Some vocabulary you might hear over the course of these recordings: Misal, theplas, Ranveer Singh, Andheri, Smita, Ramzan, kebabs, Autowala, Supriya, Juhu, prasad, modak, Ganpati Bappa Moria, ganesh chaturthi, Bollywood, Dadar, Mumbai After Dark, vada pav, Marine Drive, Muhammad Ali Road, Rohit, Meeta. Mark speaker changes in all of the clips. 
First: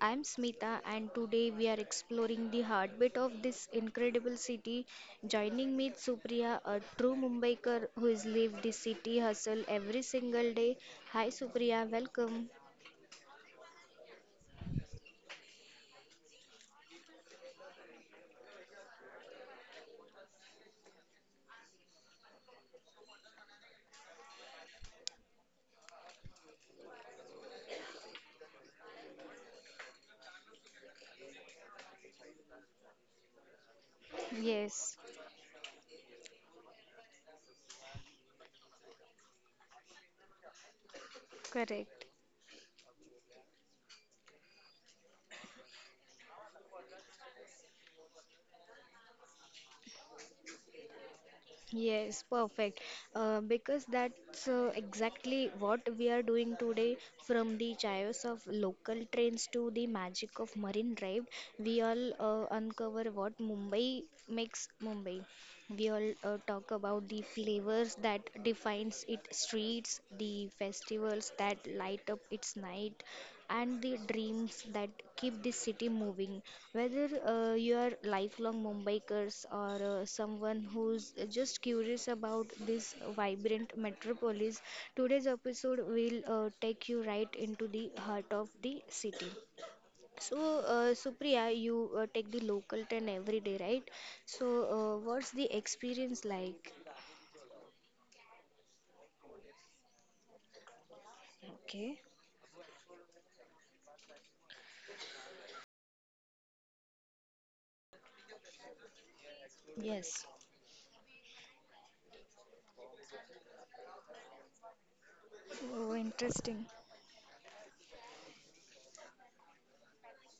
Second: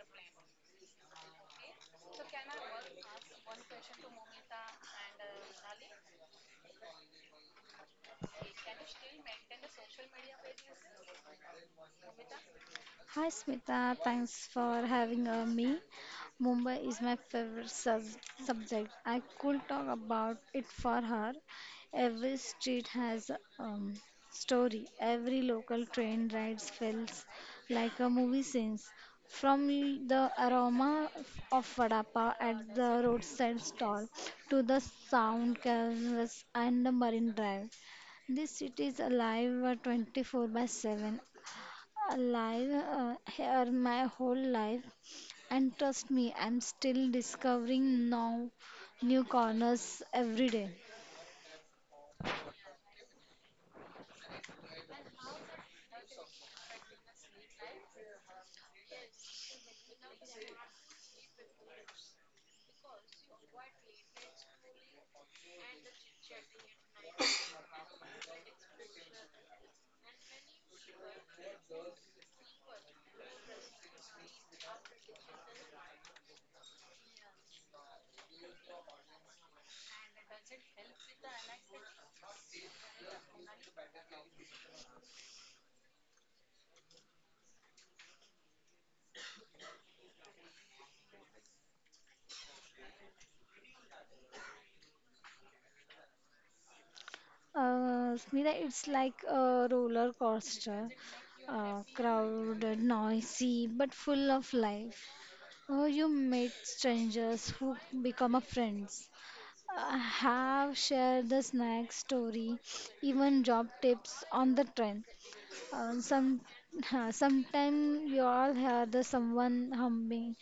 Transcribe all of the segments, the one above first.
Speaker 1: I am Smita and today we are exploring the heartbeat of this incredible city. Joining me is Supriya, a true Mumbaikar who has lived the city hustle every single day. Hi Supriya, welcome.
Speaker 2: Hi Smita, thanks for having me. Mumbai is my favorite subject. I could talk about it for her. Every street has a story. Every local train ride feels like a movie scene. From the aroma of vada pav at the roadside stall to the
Speaker 1: Yes,
Speaker 2: sound canvas and the marine drive. This city is alive 24 by 7,
Speaker 1: correct.
Speaker 2: alive here my whole life, and trust me I'm still discovering now new corners every day.
Speaker 1: Yes, perfect. Because that's exactly what we are doing today. From the chaos of local trains to the magic of Marine Drive, we all uncover what Mumbai makes Mumbai. We all talk about the flavors that defines its streets, the festivals that light up its night, and the dreams that keep this city moving. Whether you are lifelong Mumbaikars or someone who's just curious about this vibrant metropolis, today's episode will take you right into the heart of the city. So, Supriya, you take the local train every day, right? So, what's the experience like?
Speaker 2: Smita, it's like a roller coaster,
Speaker 1: Okay.
Speaker 2: crowded, noisy, but full of life. Oh, you meet strangers who become a friends.
Speaker 1: Yes.
Speaker 2: Have shared the snack story, even job tips on the train.
Speaker 1: Oh,
Speaker 2: Some
Speaker 1: interesting.
Speaker 2: sometime you all hear the someone humming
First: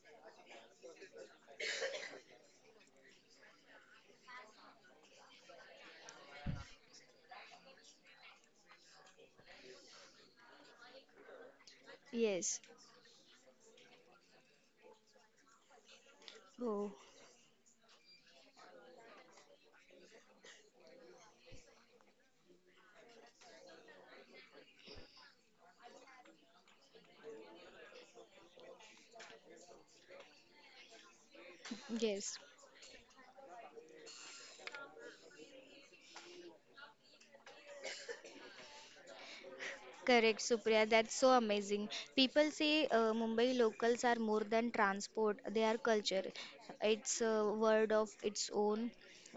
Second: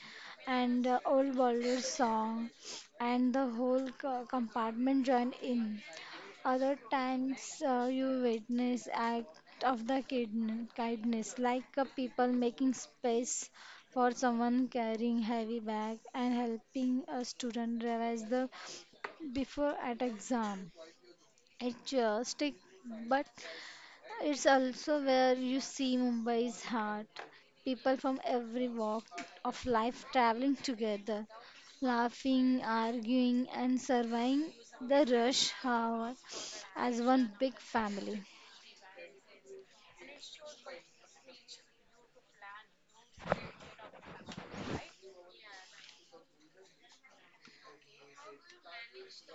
Speaker 2: and old Bollywood song, and the whole compartment join in. Other times you witness act of the kindness, like people
Speaker 1: Yes.
Speaker 2: making space for someone carrying heavy bag and
Speaker 1: Oh,
Speaker 2: helping a student revise the before at exam. It's strict, but it's also where you see Mumbai's heart. People from every walk of life traveling together,
Speaker 1: yes.
Speaker 2: laughing, arguing, and surviving the rush hour as one big family.
Speaker 1: Correct, Supriya. That's so amazing. People say Mumbai locals are more than transport, they are culture. It's a word of its own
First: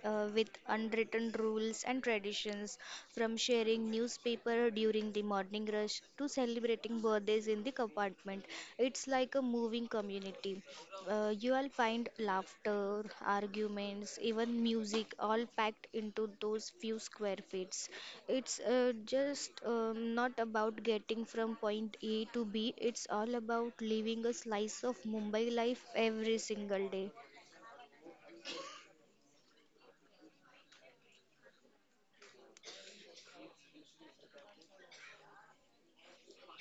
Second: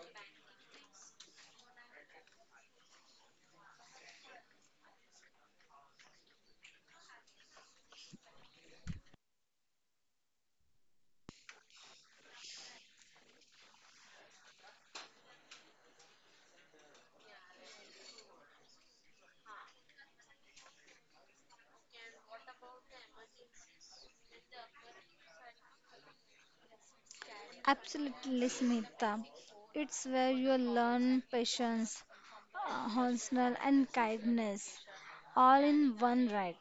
Speaker 1: with unwritten rules and traditions, from sharing newspaper during the morning rush to celebrating birthdays in the compartment. It's like a moving community. You will find laughter, arguments, even music, all packed into those few square feet. It's just not about getting from point A to B, it's all about living a slice of Mumbai life every single day.
Speaker 2: Absolutely, Smita. It's where you learn patience, honestness, and kindness all in one ride.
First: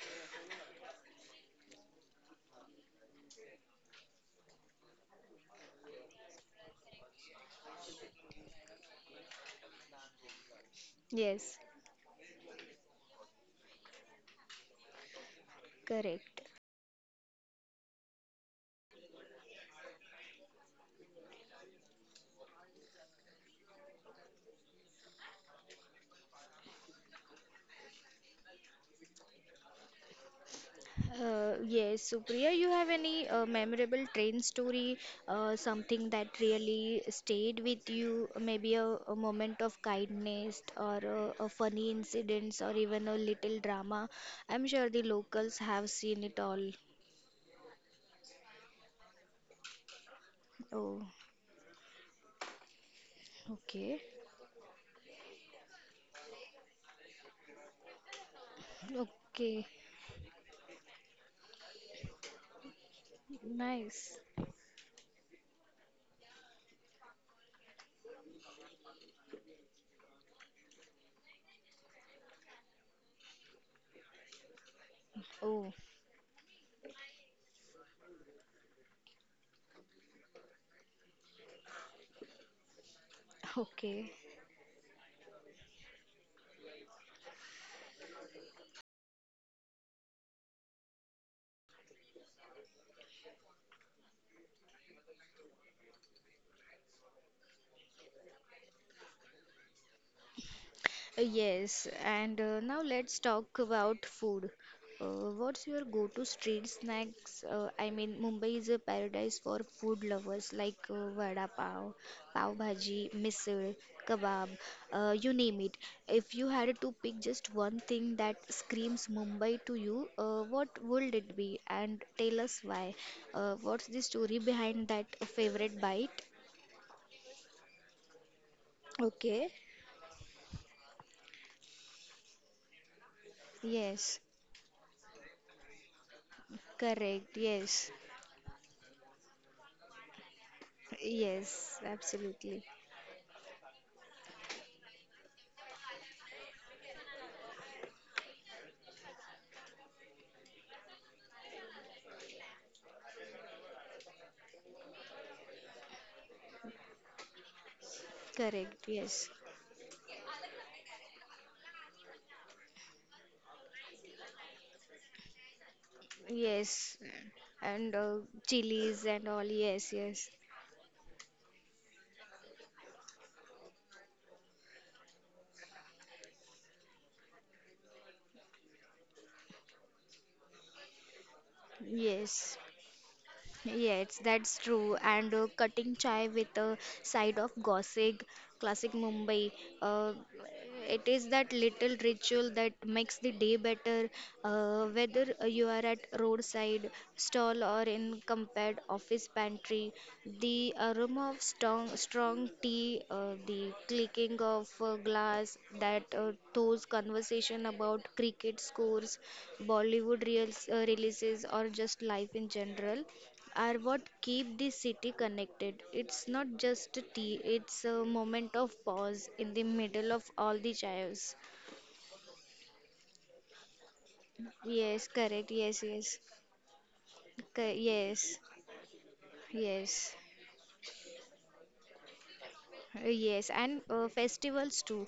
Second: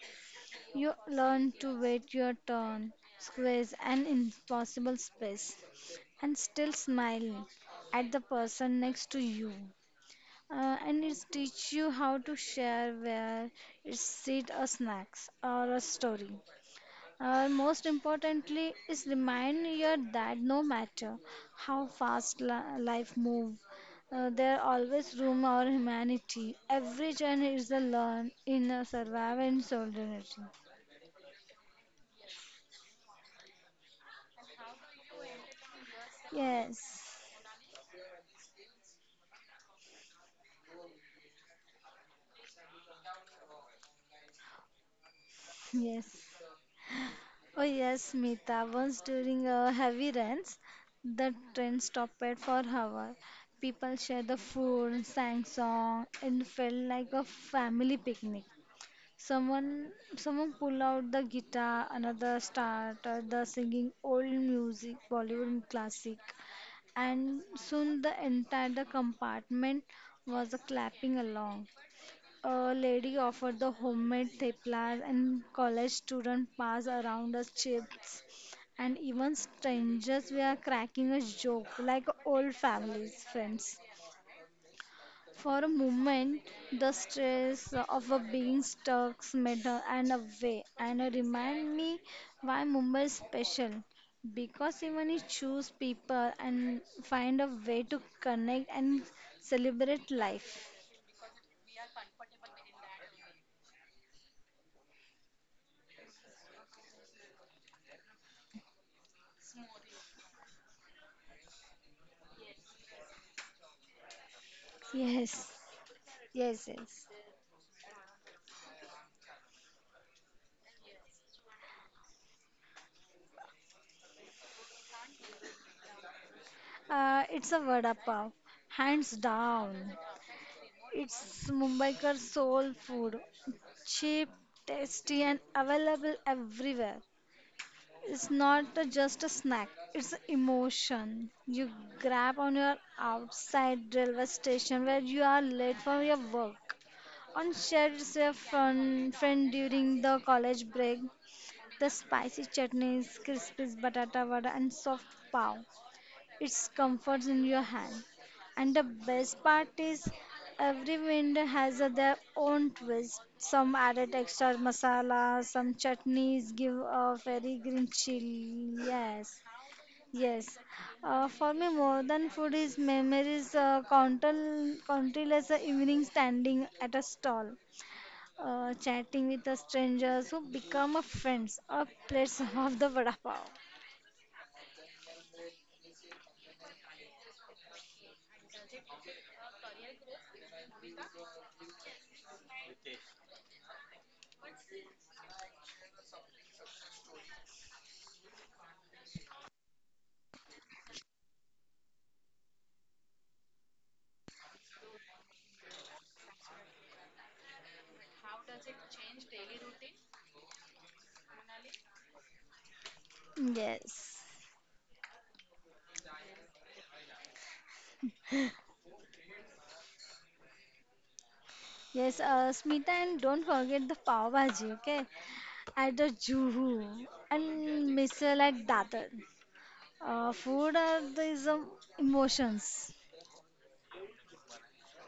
Speaker 2: You learn to wait your turn, squeeze an impossible space, and still smile at the person next to you. And it
Speaker 1: Yes,
Speaker 2: teach you how to share where it's seed a snacks or a story.
Speaker 1: correct.
Speaker 2: Most importantly is remind you that no matter how fast life move, there always room for humanity. Every journey is a learn in a survival and solidarity.
Speaker 1: Yes, Supriya, you have any memorable train story, something that really
Speaker 2: Yes,
Speaker 1: stayed with you, maybe a moment of kindness or a funny incidents or even a little drama? I'm sure the locals have
Speaker 2: yes.
Speaker 1: seen it all.
Speaker 2: Oh yes, Meeta. Once during heavy rains,
Speaker 1: Oh,
Speaker 2: the train stopped for hour. People
Speaker 1: okay.
Speaker 2: shared the food, sang song, and felt like a family picnic.
Speaker 1: Okay.
Speaker 2: Someone, someone pull out the guitar, another started the singing
Speaker 1: Nice.
Speaker 2: old music, Bollywood classic, and soon the entire compartment was clapping along. A lady offered the homemade theplas, and
Speaker 1: Oh,
Speaker 2: college students passed around us chips, and even strangers were cracking a joke like old families, friends.
Speaker 1: okay.
Speaker 2: For a moment, the stress of a being stuck made her and away, and remind me why Mumbai is special. Because even you choose people and find a way to connect and celebrate life.
Speaker 1: Yes, and now let's talk about food. What's your go-to street snacks? I mean, Mumbai is a paradise for food lovers like vada pav, pav bhaji, misal, kebab, you
Speaker 2: Yes,
Speaker 1: name it. If you
Speaker 2: yes,
Speaker 1: had to
Speaker 2: yes.
Speaker 1: pick just one thing that screams Mumbai to you, what would it be? And tell us why. What's the story behind that favorite bite?
Speaker 2: It's a vada pav, hands
Speaker 1: Okay.
Speaker 2: down. It's Mumbaikar soul food,
Speaker 1: Yes,
Speaker 2: cheap, tasty, and available everywhere.
Speaker 1: correct, yes.
Speaker 2: It's not a- just a snack; it's an emotion you
Speaker 1: Yes,
Speaker 2: grab on
Speaker 1: absolutely.
Speaker 2: your outside railway station where you are late for your work. On shared with your friend during the college break, the spicy chutneys, crispy batata vada, and soft pav, it's comforts in your hand. And the
Speaker 1: Correct. Yes.
Speaker 2: best part is every vendor has a their own twist. Some added extra masala, some chutneys give
Speaker 1: Yes.
Speaker 2: a very green
Speaker 1: And
Speaker 2: chili.
Speaker 1: chilies and
Speaker 2: Yes.
Speaker 1: all. Yes, yes.
Speaker 2: Yes. For me, more than food is memories, countless evenings standing at a stall, chatting with the strangers who become a friends or plates
Speaker 1: Yes.
Speaker 2: of the vada pav.
Speaker 1: Yes, that's true. And cutting chai with a side of gossip, classic Mumbai. Uh, it is that little ritual that makes the day better, whether you are at roadside stall or in compared office pantry. The aroma of strong tea, the clicking of a glass, that those conversation about cricket scores, Bollywood reels, releases, or just life in general are what
Speaker 2: Yes.
Speaker 1: keep the city connected. It's not just a tea, it's a moment of pause in the middle of all the chaos.
Speaker 2: Yes, Smita, and don't forget the pav bhaji, okay?
Speaker 1: Yes, correct. Yes,
Speaker 2: At the
Speaker 1: yes.
Speaker 2: Juhu
Speaker 1: Co-
Speaker 2: and
Speaker 1: yes,
Speaker 2: Misal at Dadar.
Speaker 1: yes.
Speaker 2: Food are the some emotions.
Speaker 1: Yes, and festivals too.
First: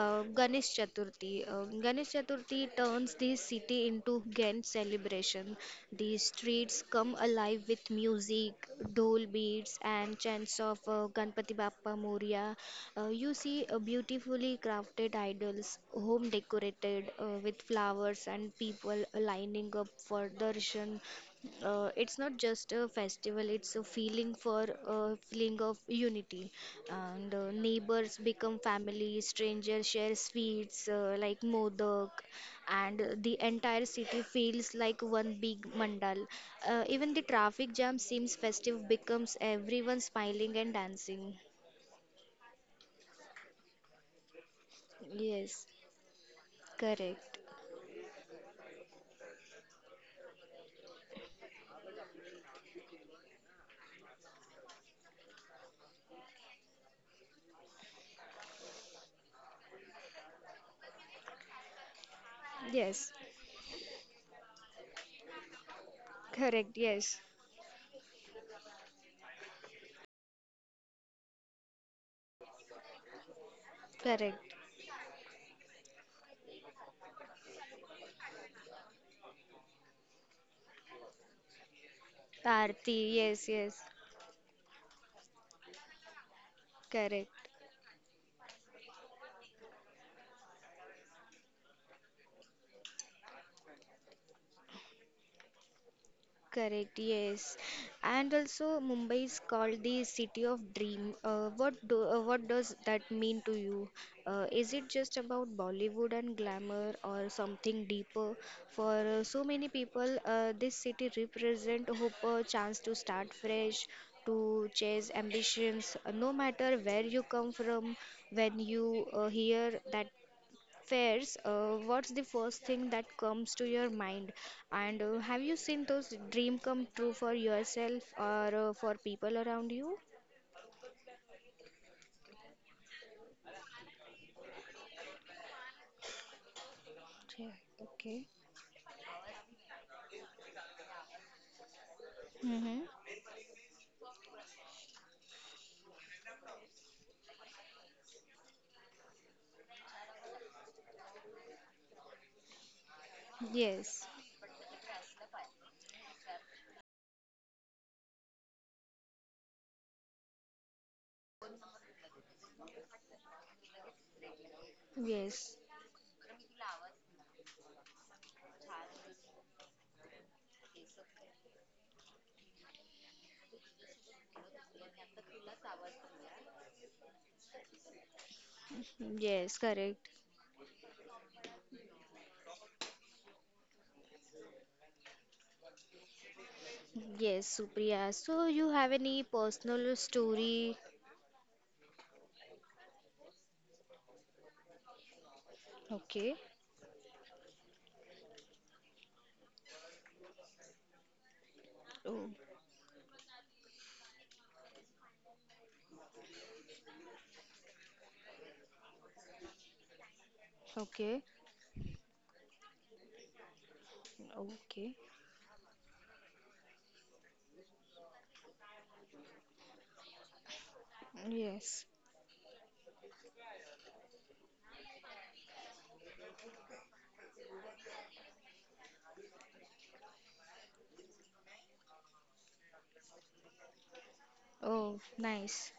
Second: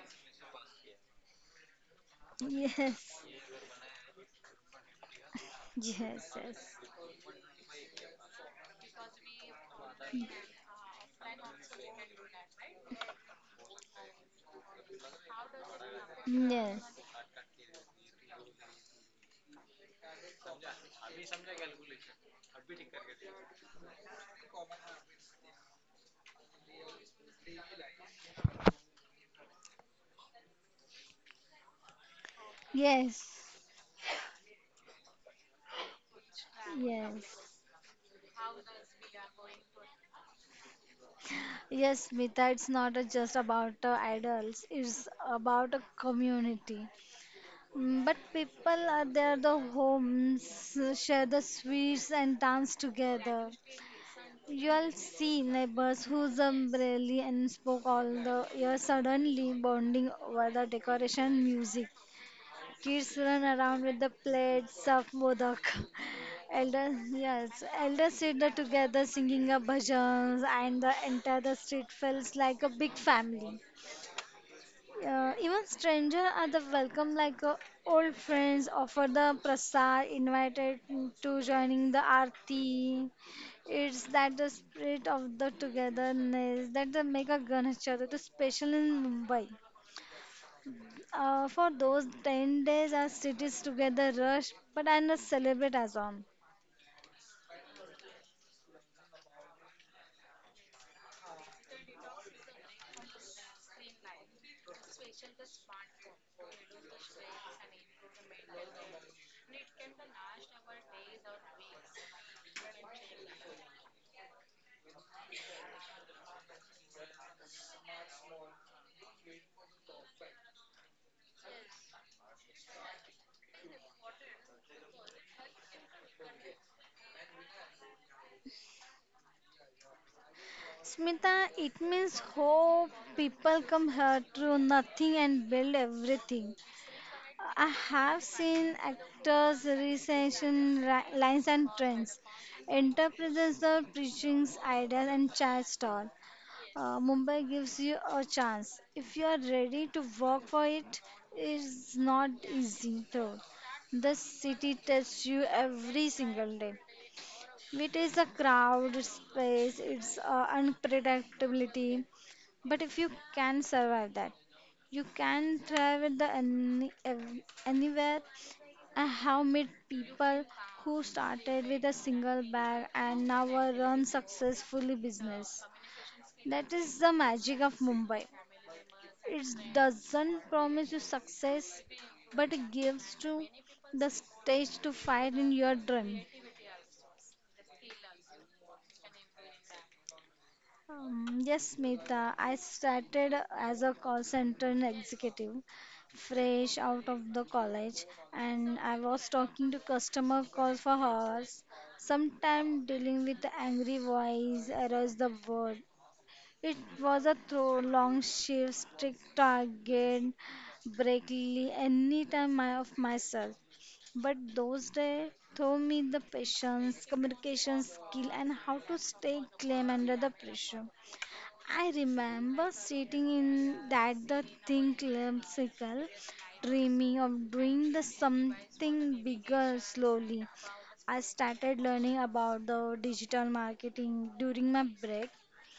Speaker 1: Ganesh Chaturthi. Ganesh Chaturthi turns
Speaker 2: Yes,
Speaker 1: the city into grand celebration. The
Speaker 2: yes, yes,
Speaker 1: streets come alive with music, dole beats, and chants of Ganpati Bappa Moria. You see beautifully crafted idols, home
Speaker 2: yes,
Speaker 1: decorated with flowers, and people lining up for darshan. It's not just a festival, it's a feeling of unity, and neighbors become family, strangers share sweets like modak, and the
Speaker 2: yes,
Speaker 1: entire city feels like one big mandal. Even the
Speaker 2: yes.
Speaker 1: traffic jam seems festive, becomes everyone smiling and dancing.
Speaker 2: Yes, Smita, it's not just about idols, it's
Speaker 1: Yes.
Speaker 2: about a community.
Speaker 1: Correct.
Speaker 2: Mm, but people are there, the homes, share the sweets and dance together. You'll see neighbors whose umbrella and spoke all the year suddenly bonding over the decoration music.
Speaker 1: Yes.
Speaker 2: Kids run around with the plates of modak.
Speaker 1: Correct.
Speaker 2: Elders,
Speaker 1: Yes.
Speaker 2: yes, elders sit there together singing a bhajans, and the entire the street feels like a big family.
Speaker 1: Correct.
Speaker 2: Even stranger are the welcome, like old friends offer the prasad, invited to joining the
Speaker 1: Aarti.
Speaker 2: aarti.
Speaker 1: Yes. Yes.
Speaker 2: It's that the spirit of the togetherness that the make a
Speaker 1: Correct.
Speaker 2: Ganesh Chaturthi special in Mumbai. For those 10 days our cities together rush but and celebrate as on.
Speaker 1: Correct, yes. And also, Mumbai is called the city of dream. What does that mean to you? Is it just about Bollywood and glamour, or something deeper? For so many people, this city represent hope, a chance to start fresh, to chase ambitions. No matter where you come from, when you hear that Fairs, what's the first thing that comes to your mind? And have you seen those dream come true for yourself or for people around you?
Speaker 2: Smita, it means hope. People come here through nothing and build everything.
Speaker 1: Yeah,
Speaker 2: I have
Speaker 1: okay.
Speaker 2: seen actors' recession lines and trends,
Speaker 1: Mm-hmm.
Speaker 2: interprets the preaching's ideas and chats stall. Mumbai gives you a chance. If you are ready to work for it, it's not easy though.
Speaker 1: Yes,
Speaker 2: The city tests you every single day. It is a crowded space, it's unpredictability, but if you can survive that, you
Speaker 1: yes,
Speaker 2: can thrive at anywhere. I have met people who started with a single bag and now run successfully business. That is the magic of Mumbai. It
Speaker 1: yes, correct.
Speaker 2: doesn't promise you success, but it gives you the stage to fight in your dream.
Speaker 1: Yes, Supriya. So you have any personal story?
Speaker 2: Yes, Smita. I started as a call center executive,
Speaker 1: Okay.
Speaker 2: fresh out of the college, and I was talking to customer calls for hours,
Speaker 1: Oh,
Speaker 2: sometimes dealing with angry voice, errors the word. It was a throw, long shift, strict target,
Speaker 1: okay.
Speaker 2: breakly, any of myself. But those
Speaker 1: Okay.
Speaker 2: days taught me the patience, communication skill, and how to stay calm under the pressure.
Speaker 1: Yes.
Speaker 2: I remember sitting in that the thing classical, dreaming of doing the something bigger slowly. I started learning about the digital marketing during my
Speaker 1: Oh,
Speaker 2: break.
Speaker 1: nice.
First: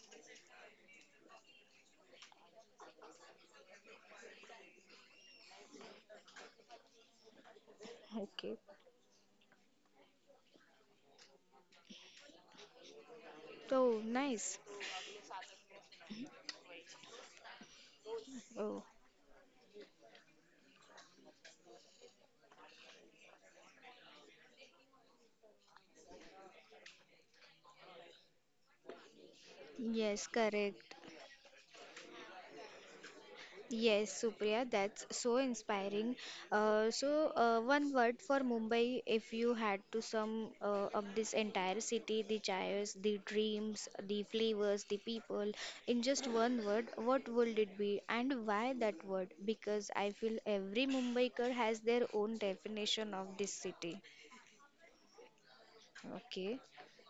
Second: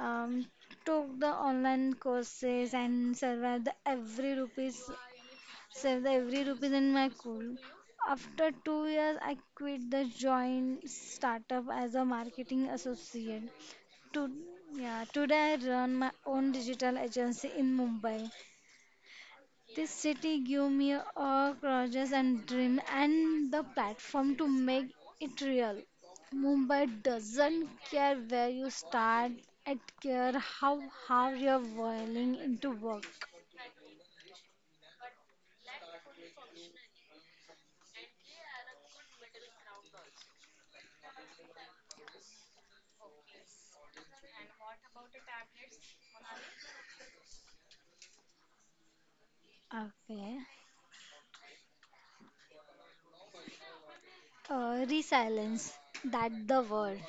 Speaker 2: Um, took the online courses and survived the every rupees saved every rupees in my cool. After
Speaker 1: Okay.
Speaker 2: 2 years, I quit the joint startup as a marketing associate.
Speaker 1: Oh,
Speaker 2: To,
Speaker 1: nice.
Speaker 2: yeah, today I run my own digital agency in Mumbai.
Speaker 1: Oh,
Speaker 2: This city gave me a gorgeous and dream and the platform to make it real. Mumbai doesn't care where you start, it
Speaker 1: yes,
Speaker 2: care how
Speaker 1: correct.
Speaker 2: how you're willing into work.
Speaker 1: Yes, Supriya, that's so inspiring. So, one word for Mumbai, if you had to sum up this entire city, the chairs, the dreams, the flavors, the people, in just one word, what would it be and why that word? Because I feel
Speaker 2: Okay.
Speaker 1: every Mumbaiker has their own definition of this city.
Speaker 2: Resilience, that
Speaker 1: Okay,
Speaker 2: the word.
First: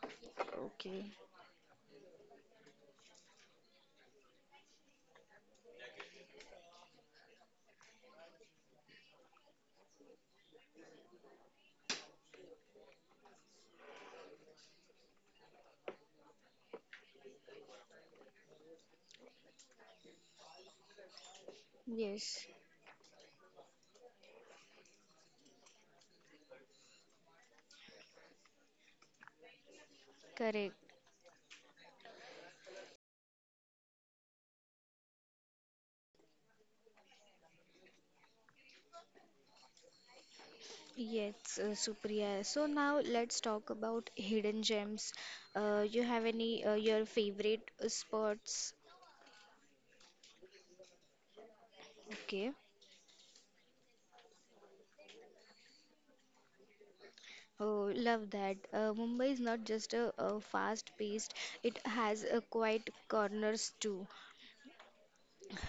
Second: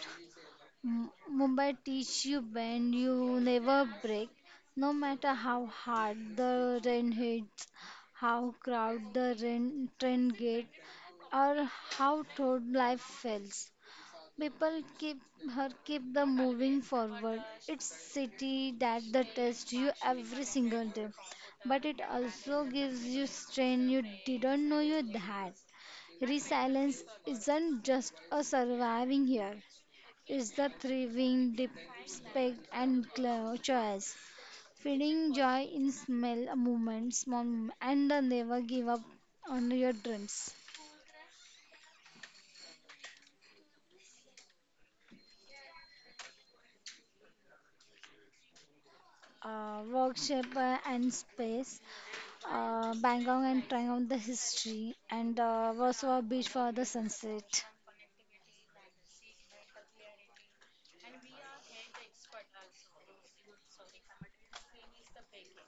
Speaker 1: okay.
Speaker 2: Mumbai teach you bend, you never break. No matter how hard the rain hits, how crowd the rain, train gate, or how toad life feels. People keep her keep the moving forward. It's city that the test you every single day, but it
Speaker 1: Yes,
Speaker 2: also gives you strength you didn't know you had. Resilience isn't just a surviving here; it's the
Speaker 1: correct.
Speaker 2: thriving, respect, and clear choice. Feeling joy in small moments, and the never give up on your dreams.
Speaker 1: Yes, Supriya. So now let's talk about hidden gems. You have any your favorite spots?
Speaker 2: Workshop and space.
Speaker 1: Okay.
Speaker 2: Uh, Bangkok and trying out the history, and Warsaw Beach for the sunset.
Speaker 1: Oh, love that. Mumbai is not just a fast-paced; it has a quiet corners too.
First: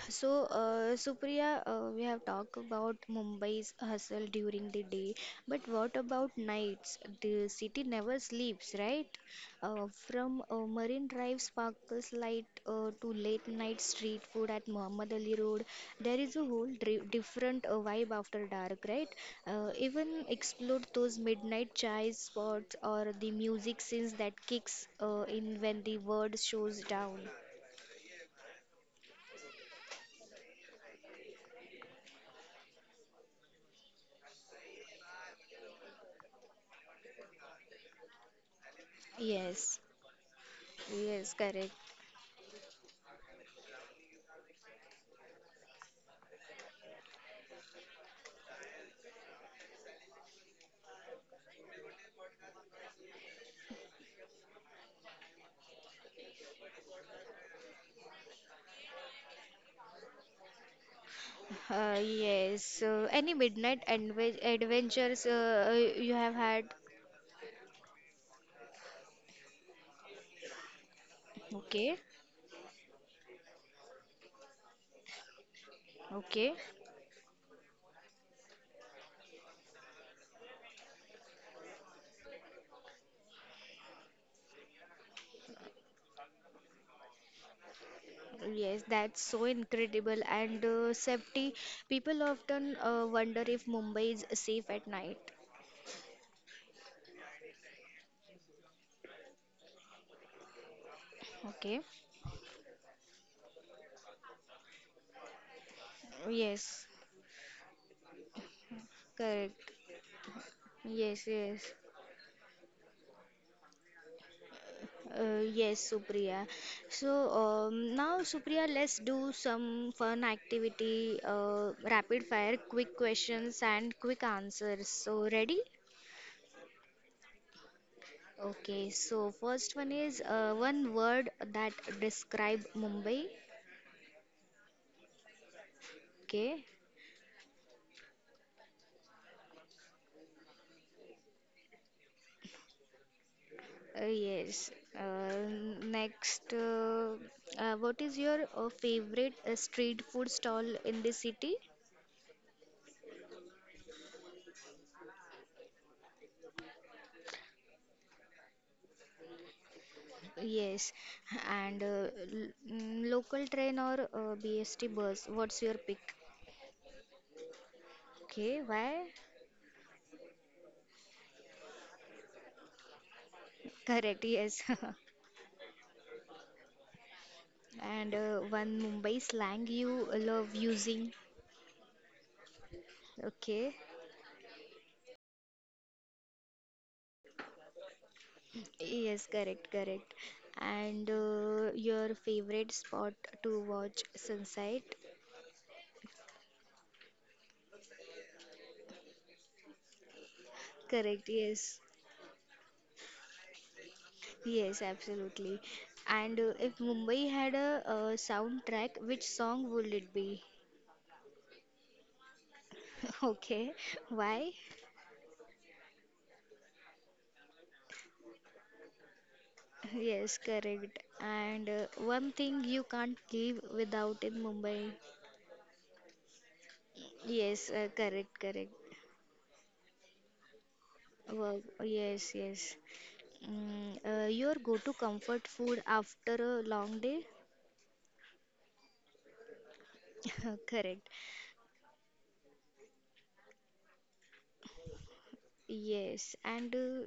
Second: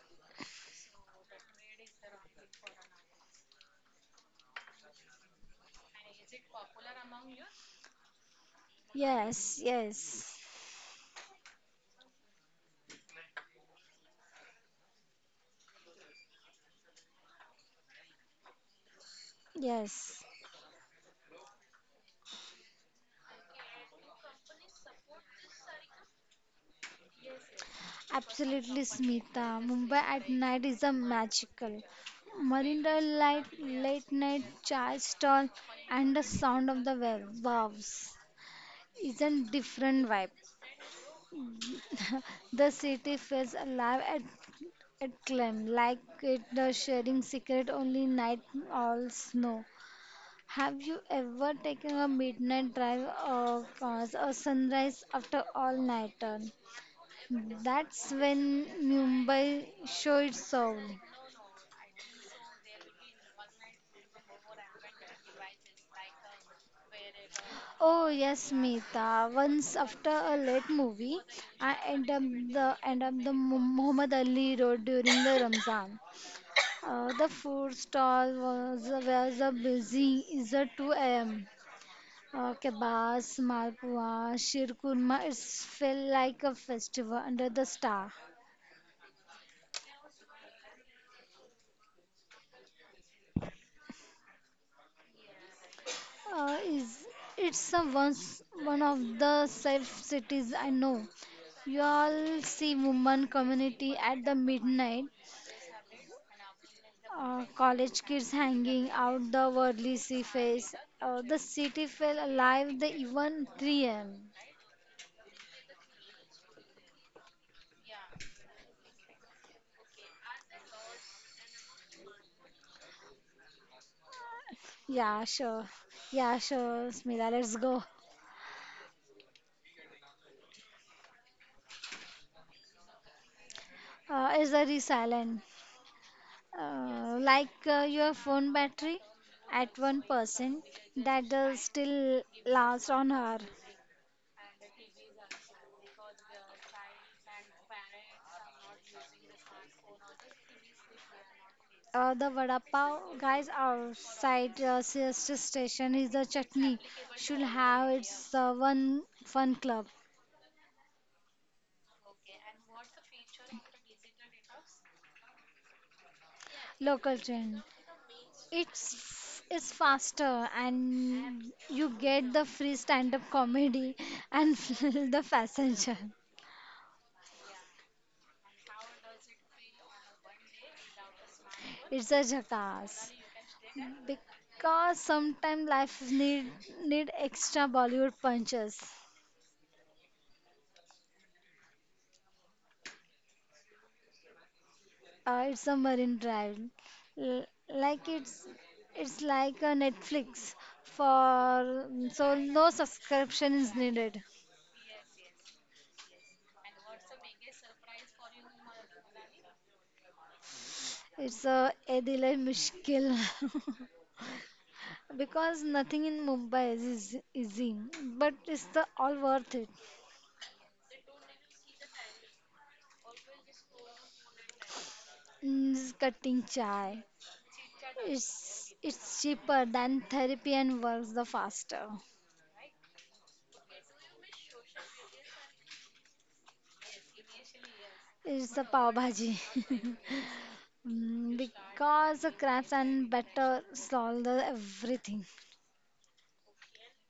Speaker 1: So, Supriya, we have talked about Mumbai's hustle during the day, but what about nights? The city never sleeps, right?
Speaker 2: Yes,
Speaker 1: Uh,
Speaker 2: yes,
Speaker 1: from uh, Marine Drive sparkles light to late night street food at Muhammad Ali Road, there is a whole dri different vibe after dark, right?
Speaker 2: yes.
Speaker 1: Even explore those midnight chai spots or the music scenes that kicks in when the world shows down.
Speaker 2: Absolutely, Smita. Mumbai at night is a magical. Marina light, late night chai stall, and the sound of the waves is a
Speaker 1: Yes,
Speaker 2: different vibe.
Speaker 1: yes, correct.
Speaker 2: the city feels alive at climb like it the sharing secret only night all snow. Have you ever taken a midnight drive or pause or sunrise after all nighter? That's when Mumbai showed its soul.
Speaker 1: Yes. Any midnight adventures you have had?
Speaker 2: Oh yes, Meeta. Once after a late movie, I
Speaker 1: Okay.
Speaker 2: end up the Muhammad Ali Road during the Ramzan.
Speaker 1: Okay.
Speaker 2: The food stall was a busy. Is a 2 a.m. Kebabs, malpua, shirkurma. It felt like a festival under the star.
Speaker 1: Yes, that's so incredible. And safety, people often wonder if Mumbai is safe at night.
Speaker 2: Is it's a once one of the safe cities I know. You
Speaker 1: Okay.
Speaker 2: all see women community at the midnight,
Speaker 1: Yes.
Speaker 2: college kids hanging out the
Speaker 1: Correct.
Speaker 2: worldly sea face.
Speaker 1: Yes,
Speaker 2: The
Speaker 1: yes.
Speaker 2: city fell alive the even 3 a.m.
Speaker 1: Yes, Supriya. So now, Supriya, let's do some fun activity, rapid fire, quick questions and quick answers.
Speaker 2: Yeah,
Speaker 1: So, ready?
Speaker 2: sure. Yeah, sure, Smita, let's go.
Speaker 1: Okay, so first one is one word that describe Mumbai.
Speaker 2: Is very silent.
Speaker 1: Okay,
Speaker 2: Like your phone battery at 1%, that still lasts on her.
Speaker 1: uh, yes. Uh, next, what is your favorite street food stall in the city?
Speaker 2: The vada pav guys outside sister station is the chutney. Should have its one fun club
Speaker 1: Yes, and local train or BST bus? What's your pick?
Speaker 2: local trend.
Speaker 1: Okay, why?
Speaker 2: It's faster and you get the free stand up comedy
Speaker 1: Correct,
Speaker 2: and
Speaker 1: yes.
Speaker 2: the passenger.
Speaker 1: And one Mumbai slang you love using.
Speaker 2: It's a jackass
Speaker 1: Okay.
Speaker 2: because sometimes life need extra Bollywood punches.
Speaker 1: Yes, correct, correct. And your favorite spot to watch sunset?
Speaker 2: It's a marine drive. L- like it's like a Netflix
Speaker 1: Correct, yes.
Speaker 2: for so no subscription is needed.
Speaker 1: Yes, absolutely. And if Mumbai had a, soundtrack, which song would it be?
Speaker 2: It's a Edile Mishkil,
Speaker 1: Okay, why?
Speaker 2: because nothing in Mumbai is easy, but it's the all worth it.
Speaker 1: Yes, correct. And one thing you can't live without in Mumbai.
Speaker 2: Mm, it's cutting chai.
Speaker 1: Yes, correct, correct.
Speaker 2: It's cheaper than therapy and works the
Speaker 1: Work.
Speaker 2: faster.
Speaker 1: Yes, yes. Your go-to comfort food after a long day?
Speaker 2: Is the pav bhaji.
Speaker 1: Correct.
Speaker 2: Mm, because the crabs and butter solve the everything.
Speaker 1: Yes. And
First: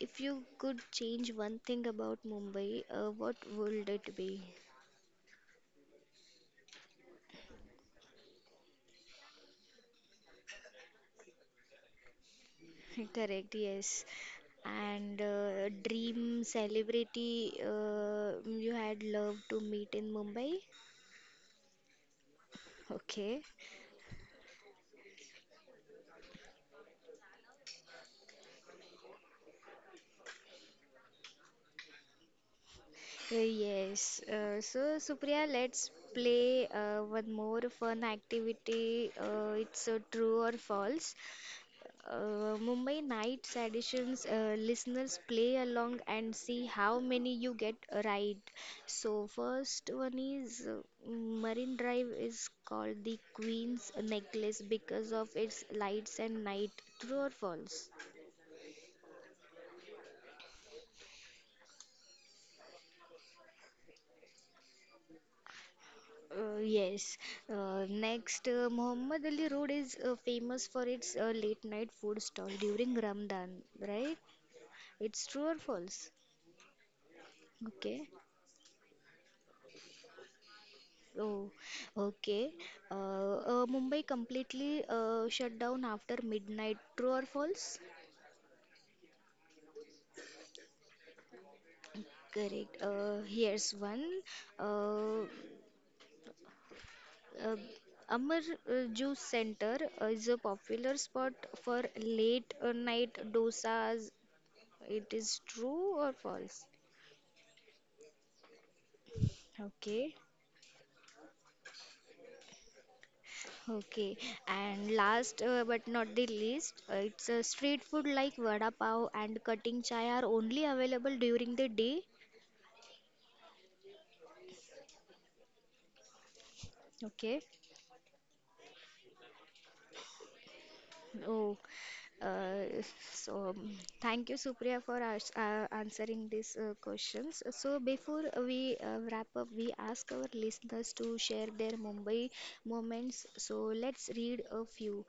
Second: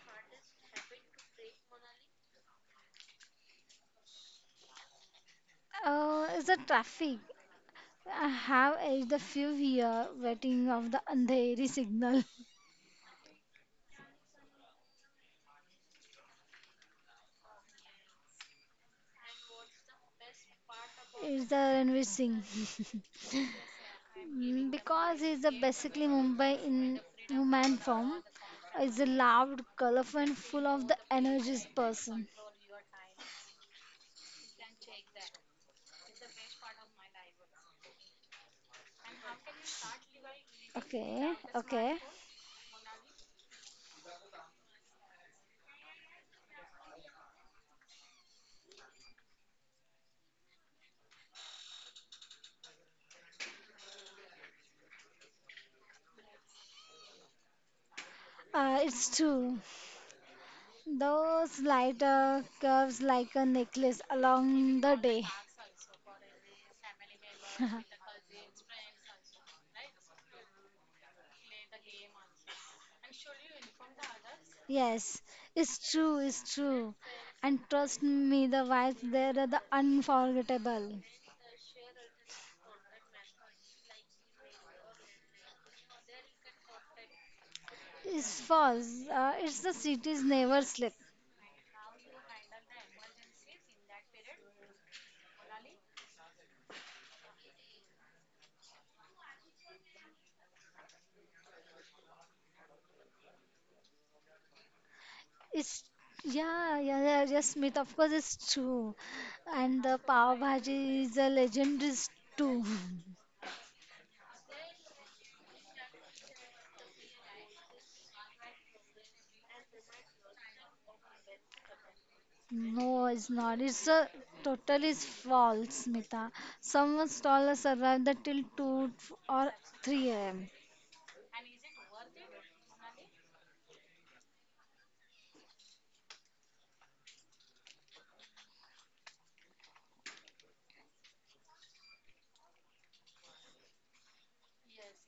Speaker 1: if you could change one thing about Mumbai, what would it be?
Speaker 2: Is the traffic. I have aged a few year waiting of the Andheri signal.
Speaker 1: Correct. Yes. And dream celebrity you had loved to meet in Mumbai?
Speaker 2: Is the Ranveer Singh.
Speaker 1: Okay.
Speaker 2: Mm, because he's the basically Mumbai in human form. Is a loud, colorful, and full of the energies person.
Speaker 1: Yes. So, Supriya, let's play one more fun activity. It's a true or false.
Speaker 2: Okay, okay.
Speaker 1: Mumbai Nights Editions listeners play along and see how many you get right. So first one is Marine Drive is called the Queen's Necklace because of its lights and night. True or false?
Speaker 2: It's true. Those lighter curves like a necklace along the day.
Speaker 1: Yes. Uh, next, uh, Muhammad Ali Road is famous for its late night food stall during Ramadan, right?
Speaker 2: Yes,
Speaker 1: It's true or
Speaker 2: it's
Speaker 1: false?
Speaker 2: true, it's true. And trust
Speaker 1: Okay.
Speaker 2: me, the vibes there are the unforgettable.
Speaker 1: Oh, okay. Uh, Mumbai completely shut down after midnight. True or false?
Speaker 2: It's false. It's the cities never sleep.
Speaker 1: Correct. Here's one. Uh, uh, Amar Juice Center is a popular spot for late night dosas. It is
Speaker 2: It's
Speaker 1: true or false?
Speaker 2: yeah, yes, Smith. Of course, it's true. And the
Speaker 1: Okay,
Speaker 2: pav bhaji is a legendary too.
Speaker 1: okay. And last but not the least, it's a street food like vada pav and cutting chai are only available during the day.
Speaker 2: No, it's not. It's a total is false, Smita. Someone
Speaker 1: Okay.
Speaker 2: stole a survived till 2 or 3 a.m.
Speaker 1: Oh, uh, so thank you, Supriya, for us, answering these questions. So before we wrap up, we ask our listeners to share their Mumbai moments. So let's read a few.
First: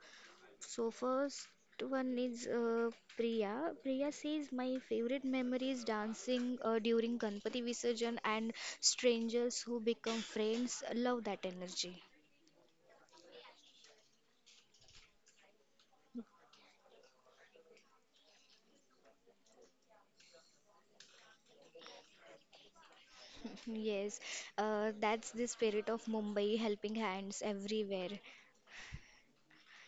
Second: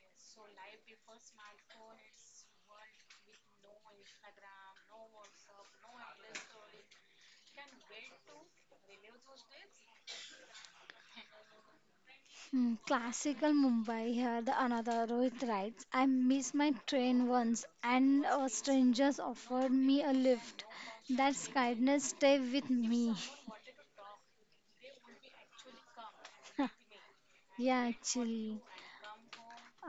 Speaker 1: So first one is Priya. Priya says my favorite memory is dancing during Ganpati Visarjan and strangers who become friends. Love that energy.
Speaker 2: Hmm, classical Mumbai here, the another Rohit writes, I missed my train once and a strangers offered me a lift. That's kindness stay with me.
Speaker 1: Yes, that's the spirit of Mumbai, helping hands
Speaker 2: yeah,
Speaker 1: everywhere.
Speaker 2: actually.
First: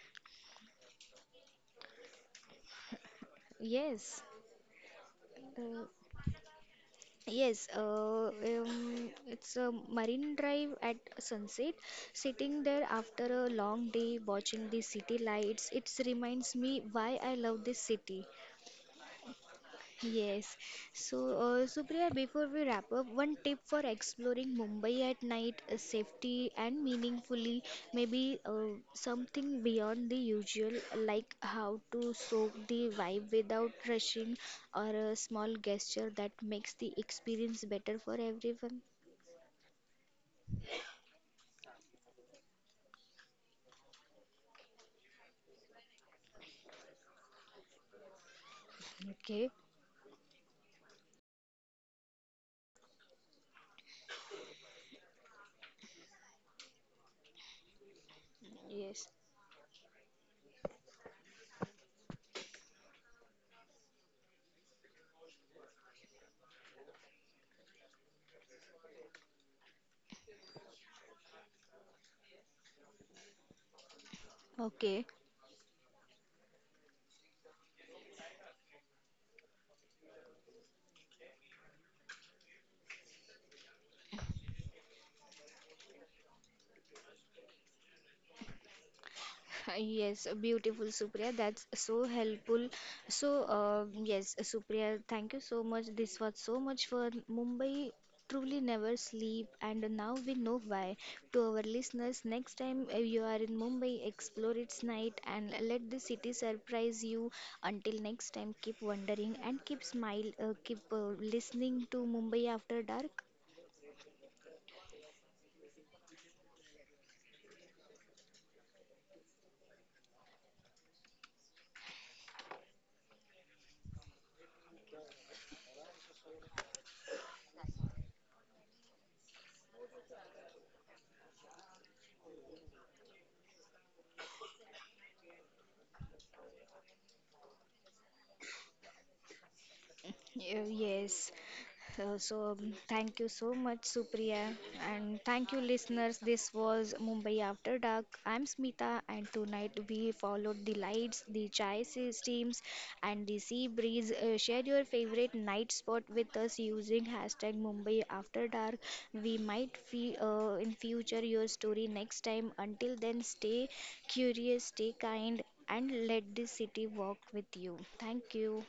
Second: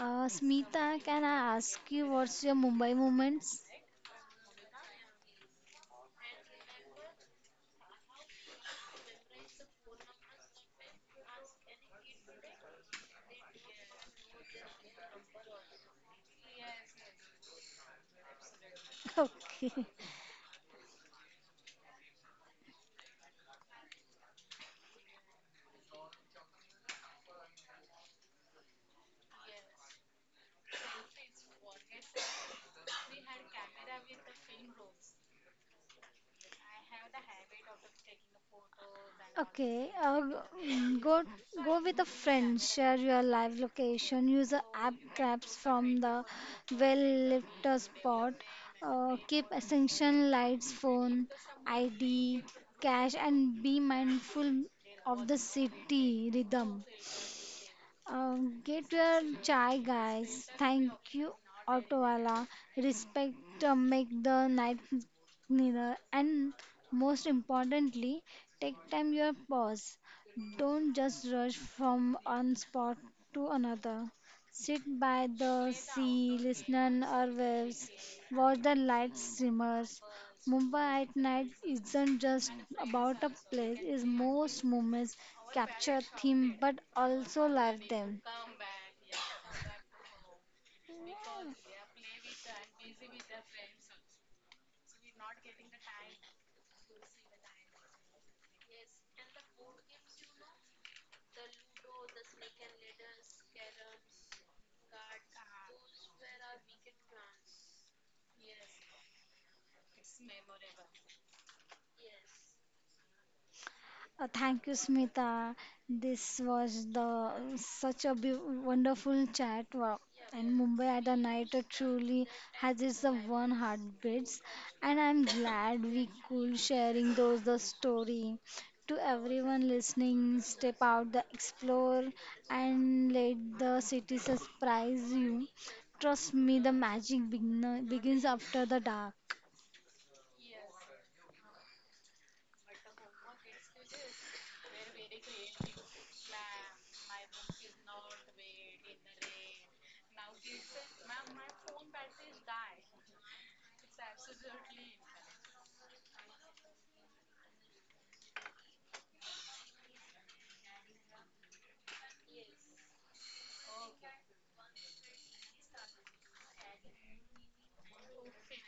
Speaker 2: Smita, can I ask you what's your Mumbai moments?
Speaker 1: Yes, uh, yes, it's a marine drive at sunset. Sitting there after a long day, watching the city lights, it reminds me why I love this city.
Speaker 2: okay.
Speaker 1: Yes. So, Supriya, before we wrap up, one tip for exploring Mumbai at night, safety and meaningfully, maybe something beyond the usual, like how to soak the vibe without rushing, or a small gesture that makes the experience better for everyone.
Speaker 2: Okay, g- go go with a friend. Share your live location. Use a app grabs from the well-lit spot. Keep
Speaker 1: Okay.
Speaker 2: essential lights, phone, ID, cash, and be mindful of the city rhythm. Get
Speaker 1: Yes.
Speaker 2: your chai, guys. Thank you, Autowala. Respect, make the night nearer. And most importantly, take time your pause. Don't just rush from one spot to another. Sit
Speaker 1: Okay.
Speaker 2: by the sea, listen or waves, watch the lights shimmer. Mumbai at night isn't just about a place, it's most moments capture theme but also live them.
Speaker 1: Yes, beautiful Supriya. That's so helpful. So, yes, Supriya, thank you so much. This was so much fun. Mumbai truly never sleep, and now we know why. To our listeners, next time you are in Mumbai, explore its night and let the city surprise you. Until next time, keep wondering and keep smile, keep listening to Mumbai After Dark.
Speaker 2: Thank you, Smita. This was the such a wonderful chat. Wow. And Mumbai at the night truly has its the one heartbeats. And I'm glad we could sharing those the story. To everyone listening, step out, the explore, and let the city surprise you. Trust me, the magic begins after the dark.
Speaker 1: Yes. So, thank you so much, Supriya, and thank you, listeners. This was Mumbai After Dark. I'm Smita, and tonight we followed the lights, the chai steams, and the sea breeze. Share your favorite night spot with us using hashtag Mumbai After Dark. We might feel in future your story next time. Until then, stay curious, stay kind, and let the city walk with you. Thank you.